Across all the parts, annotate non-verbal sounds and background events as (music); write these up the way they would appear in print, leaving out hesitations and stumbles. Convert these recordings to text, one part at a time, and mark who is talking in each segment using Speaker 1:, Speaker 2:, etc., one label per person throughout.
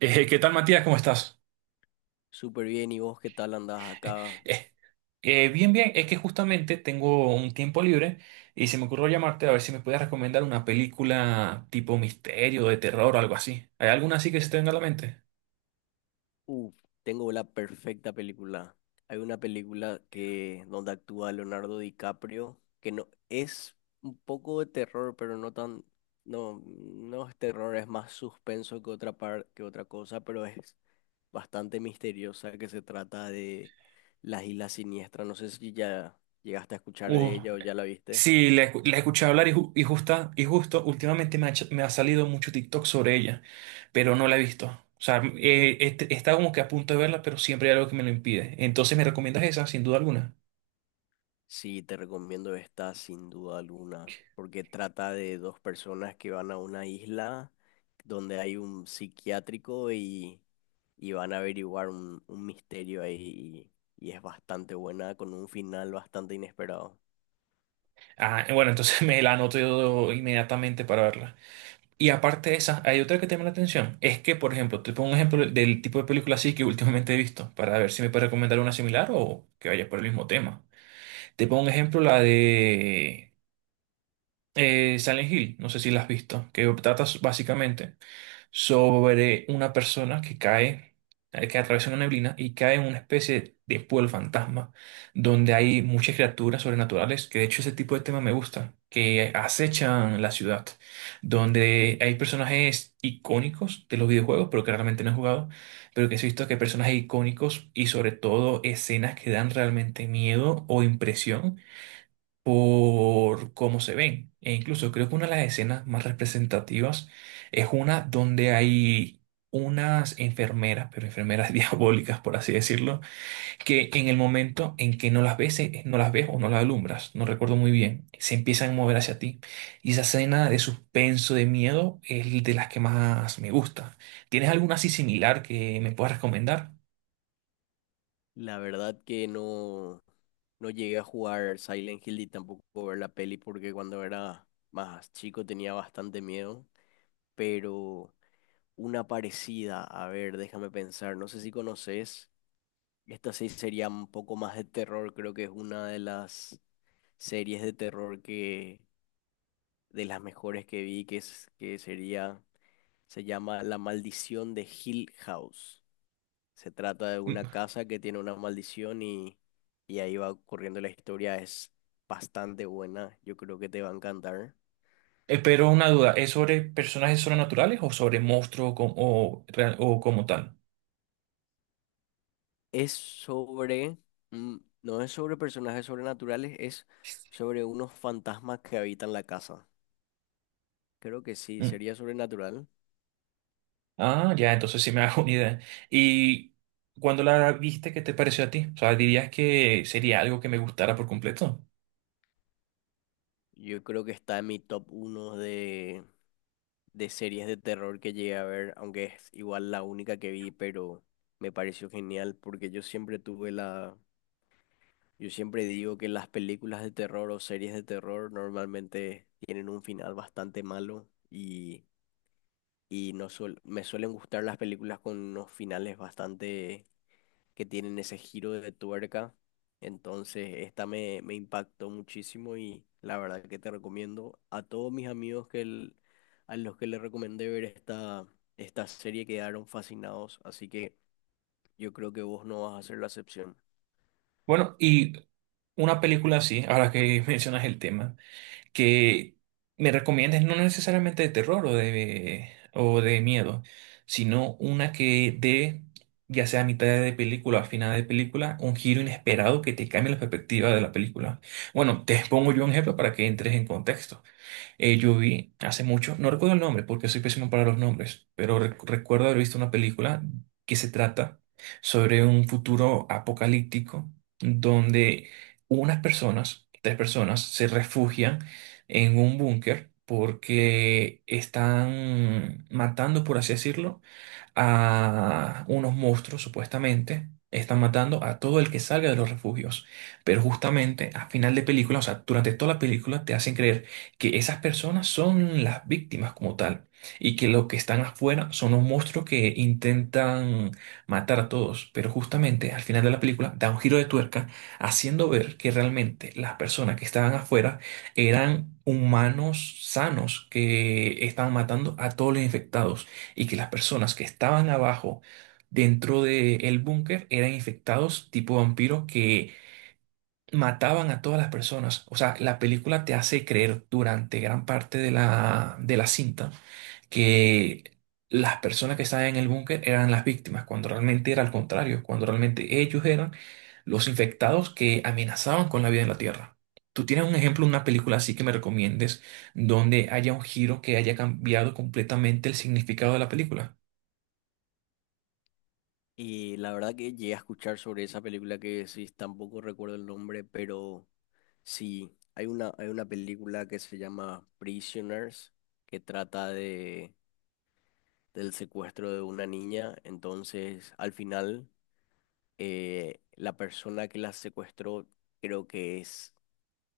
Speaker 1: ¿Qué tal, Matías? ¿Cómo estás?
Speaker 2: Súper bien, ¿y vos qué tal andás
Speaker 1: Eh,
Speaker 2: acá?
Speaker 1: eh, Bien, bien. Es que justamente tengo un tiempo libre y se me ocurrió llamarte a ver si me puedes recomendar una película tipo misterio, de terror o algo así. ¿Hay alguna así que se te venga a la mente?
Speaker 2: Uh, Tengo la perfecta película. Hay una película que donde actúa Leonardo DiCaprio, que no es un poco de terror, pero no tan, no, no es terror, es más suspenso que que otra cosa, pero es bastante misteriosa, que se trata de las Islas Siniestras. No sé si ya llegaste a escuchar
Speaker 1: Uh,
Speaker 2: de ella o ya la viste.
Speaker 1: sí, la escuché hablar y, justo últimamente me ha salido mucho TikTok sobre ella, pero no la he visto. O sea, está como que a punto de verla, pero siempre hay algo que me lo impide. Entonces, ¿me recomiendas esa, sin duda alguna?
Speaker 2: Sí, te recomiendo esta sin duda alguna, porque trata de dos personas que van a una isla donde hay un psiquiátrico y van a averiguar un misterio ahí y es bastante buena con un final bastante inesperado.
Speaker 1: Ah, bueno, entonces (laughs) me la anoto yo inmediatamente para verla. Y aparte de esas, hay otra que te llama la atención. Es que, por ejemplo, te pongo un ejemplo del tipo de película así que últimamente he visto, para ver si me puedes recomendar una similar o que vaya por el mismo tema. Te pongo un ejemplo, la de Silent Hill, no sé si la has visto, que trata básicamente sobre una persona que cae, que atraviesa una neblina y cae en una especie de pueblo fantasma, donde hay muchas criaturas sobrenaturales, que de hecho ese tipo de tema me gusta, que acechan la ciudad, donde hay personajes icónicos de los videojuegos, pero que realmente no he jugado, pero que sí he visto que hay personajes icónicos y sobre todo escenas que dan realmente miedo o impresión por cómo se ven. E incluso creo que una de las escenas más representativas es una donde hay unas enfermeras, pero enfermeras (laughs) diabólicas, por así decirlo, que en el momento en que no las ves, no las ves o no las alumbras, no recuerdo muy bien, se empiezan a mover hacia ti. Y esa escena de suspenso, de miedo, es de las que más me gusta. ¿Tienes alguna así similar que me puedas recomendar?
Speaker 2: La verdad que no, no llegué a jugar Silent Hill y tampoco ver la peli porque cuando era más chico tenía bastante miedo, pero una parecida, a ver, déjame pensar, no sé si conoces. Esta sí sería un poco más de terror, creo que es una de las series de terror que de las mejores que vi, que es que sería se llama La Maldición de Hill House. Se trata de
Speaker 1: Mm,
Speaker 2: una casa que tiene una maldición y ahí va corriendo la historia, es bastante buena, yo creo que te va a encantar.
Speaker 1: Pero una duda, ¿es sobre personajes sobrenaturales o sobre monstruos com- o real- o como tal?
Speaker 2: Es sobre mm, no es sobre personajes sobrenaturales, es sobre unos fantasmas que habitan la casa. Creo que sí,
Speaker 1: Mm.
Speaker 2: sería sobrenatural.
Speaker 1: Ah, ya, entonces sí me (laughs) hago una idea. ¿Y cuando la viste, qué te pareció a ti? O sea, ¿dirías que sería algo que me gustara por completo?
Speaker 2: Yo creo que está en mi top uno de series de terror que llegué a ver, aunque es igual la única que vi, pero me pareció genial porque yo siempre tuve la... Yo siempre digo que las películas de terror o series de terror normalmente tienen un final bastante malo y no suel- me suelen gustar las películas con unos finales bastante que tienen ese giro de tuerca. Entonces, me impactó muchísimo y la verdad que te recomiendo a todos mis amigos a los que les recomendé ver esta, esta serie quedaron fascinados, así que yo creo que vos no vas a ser la excepción.
Speaker 1: Bueno, y una película así, ahora que (laughs) mencionas el tema, que me recomiendes no necesariamente de terror o de miedo, sino una que dé, ya sea a mitad de película o a final de película, un giro inesperado que te cambie la perspectiva de la película. Bueno, te (laughs) pongo yo un ejemplo para que entres en contexto. Yo vi hace mucho, no recuerdo el nombre porque soy pésimo para los nombres, pero recuerdo haber visto una película que se trata sobre un futuro apocalíptico donde unas personas, tres personas, se refugian en un búnker porque están matando, por así decirlo, a unos monstruos, supuestamente. Están matando a todo el que salga de los refugios. Pero justamente a final de película, o sea, durante toda la película, te hacen creer que esas personas son las víctimas como tal. Y que lo que están afuera son los monstruos que intentan matar a todos. Pero justamente al final de la película da un giro de tuerca haciendo ver que realmente las personas que estaban afuera eran humanos sanos que estaban matando a todos los infectados y que las personas que estaban abajo dentro del búnker eran infectados tipo vampiros que mataban a todas las personas. O sea, la película te hace creer durante gran parte de la cinta que las personas que estaban en el búnker eran las víctimas, cuando realmente era al contrario, cuando realmente ellos eran los infectados que amenazaban con la vida en la Tierra. ¿Tú tienes un ejemplo, una película así que me recomiendes donde haya un giro que haya cambiado completamente el significado de la película?
Speaker 2: Y la verdad que llegué a escuchar sobre esa película que decís, tampoco recuerdo el nombre, pero sí, hay una película que se llama Prisoners, que trata de del secuestro de una niña. Entonces, al final, la persona que la secuestró, creo que es,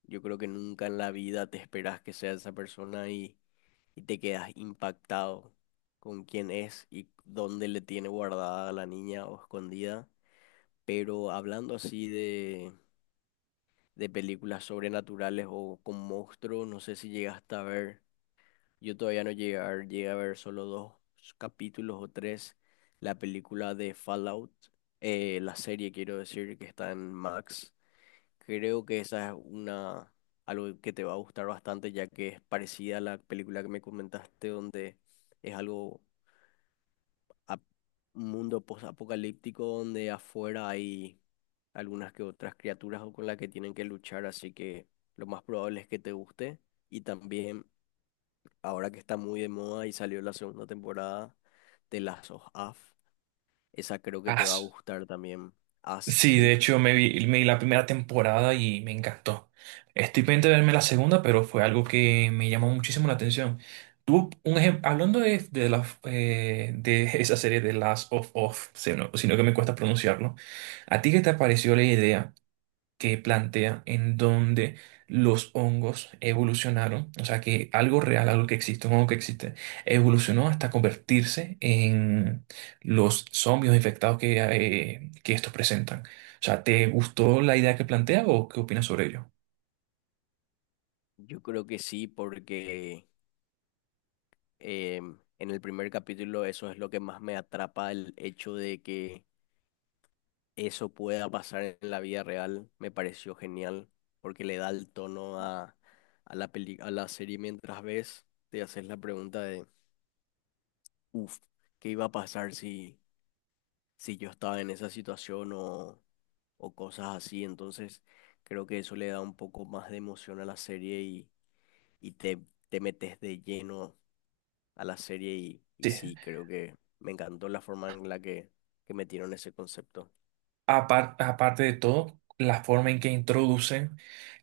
Speaker 2: yo creo que nunca en la vida te esperas que sea esa persona y te quedas impactado con quién es y dónde le tiene guardada a la niña o escondida. Pero hablando así de películas sobrenaturales o con monstruos, no sé si llegaste a ver. Yo todavía no llegué a ver, llegué a ver solo dos capítulos o tres. La película de Fallout, la serie quiero decir que está en Max. Creo que esa es una algo que te va a gustar bastante ya que es parecida a la película que me comentaste donde es algo ap- un mundo post-apocalíptico donde afuera hay algunas que otras criaturas con las que tienen que luchar, así que lo más probable es que te guste. Y también ahora que está muy de moda y salió la segunda temporada de Last of Us, esa creo que
Speaker 1: Ah,
Speaker 2: te va a
Speaker 1: s-
Speaker 2: gustar también. As,
Speaker 1: sí, de
Speaker 2: ¿sí?
Speaker 1: hecho me vi la primera temporada y me encantó. Estoy pendiente de verme la segunda, pero fue algo que me llamó muchísimo la atención. Tú, un ejemplo, hablando de esa serie de Last of Us, sino que me cuesta pronunciarlo, ¿a ti qué te pareció la idea que plantea en donde los hongos evolucionaron? O sea que algo real, algo que existe, un hongo que existe, evolucionó hasta convertirse en los zombies infectados que estos presentan. O sea, ¿te gustó la idea que plantea o qué opinas sobre ello?
Speaker 2: Yo creo que sí, porque en el primer capítulo eso es lo que más me atrapa, el hecho de que eso pueda pasar en la vida real, me pareció genial, porque le da el tono a la peli, a la serie mientras ves, te haces la pregunta de, uff, ¿qué iba a pasar si yo estaba en esa situación o cosas así? Entonces, creo que eso le da un poco más de emoción a la serie y te, te metes de lleno a la serie y
Speaker 1: Sí.
Speaker 2: sí, creo que me encantó la forma en la que metieron ese concepto.
Speaker 1: Aparte de todo, la forma en que introducen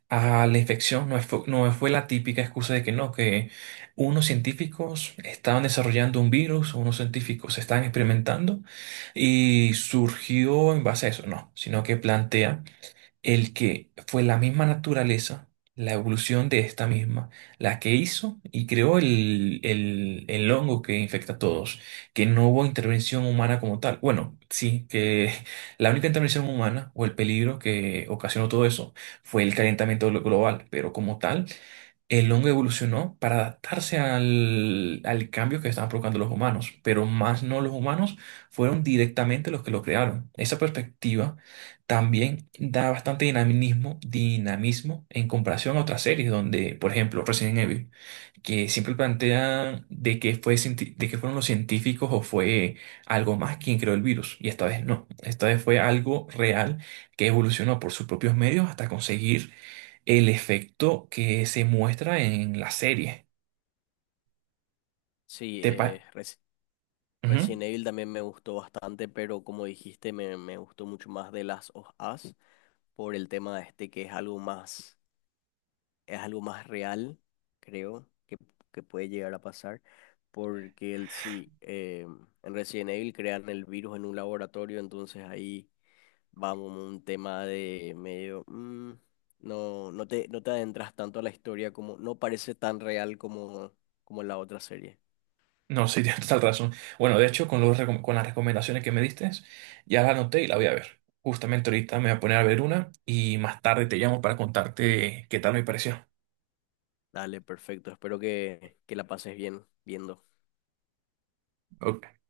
Speaker 1: a la infección no fue, no fue la típica excusa de que no, que unos científicos estaban desarrollando un virus, unos científicos estaban experimentando y surgió en base a eso, no, sino que plantea el que fue la misma naturaleza, la evolución de esta misma, la que hizo y creó el hongo que infecta a todos, que no hubo intervención humana como tal. Bueno, sí, que (laughs) la única intervención humana o el peligro que ocasionó todo eso fue el calentamiento global, pero como tal, el hongo evolucionó para adaptarse al cambio que estaban provocando los humanos, pero más no los humanos fueron directamente los que lo crearon. Esa perspectiva también da bastante dinamismo, dinamismo en comparación a otras series donde, por ejemplo, Resident Evil, que siempre plantean de que fue, de que fueron los científicos o fue algo más quien creó el virus. Y esta vez no. Esta vez fue algo real que evolucionó por sus propios medios hasta conseguir el efecto que se muestra en la serie.
Speaker 2: Sí,
Speaker 1: ¿Te pa- Ujú.
Speaker 2: Resident Evil también me gustó bastante, pero como dijiste, me gustó mucho más de las of Us por el tema este que es algo más real, creo, que puede llegar a pasar, porque el, sí, en Resident Evil crean el virus en un laboratorio, entonces ahí vamos a un tema de medio, no, no te adentras tanto a la historia como, no parece tan real como, como en la otra serie.
Speaker 1: No, sí, (laughs) tienes total razón. Bueno, de hecho, con las recomendaciones que me diste, ya la anoté y la voy a ver. Justamente ahorita me voy a poner a ver una y más tarde te llamo para contarte qué tal me pareció.
Speaker 2: Dale, perfecto, espero que la pases bien viendo.
Speaker 1: Ok.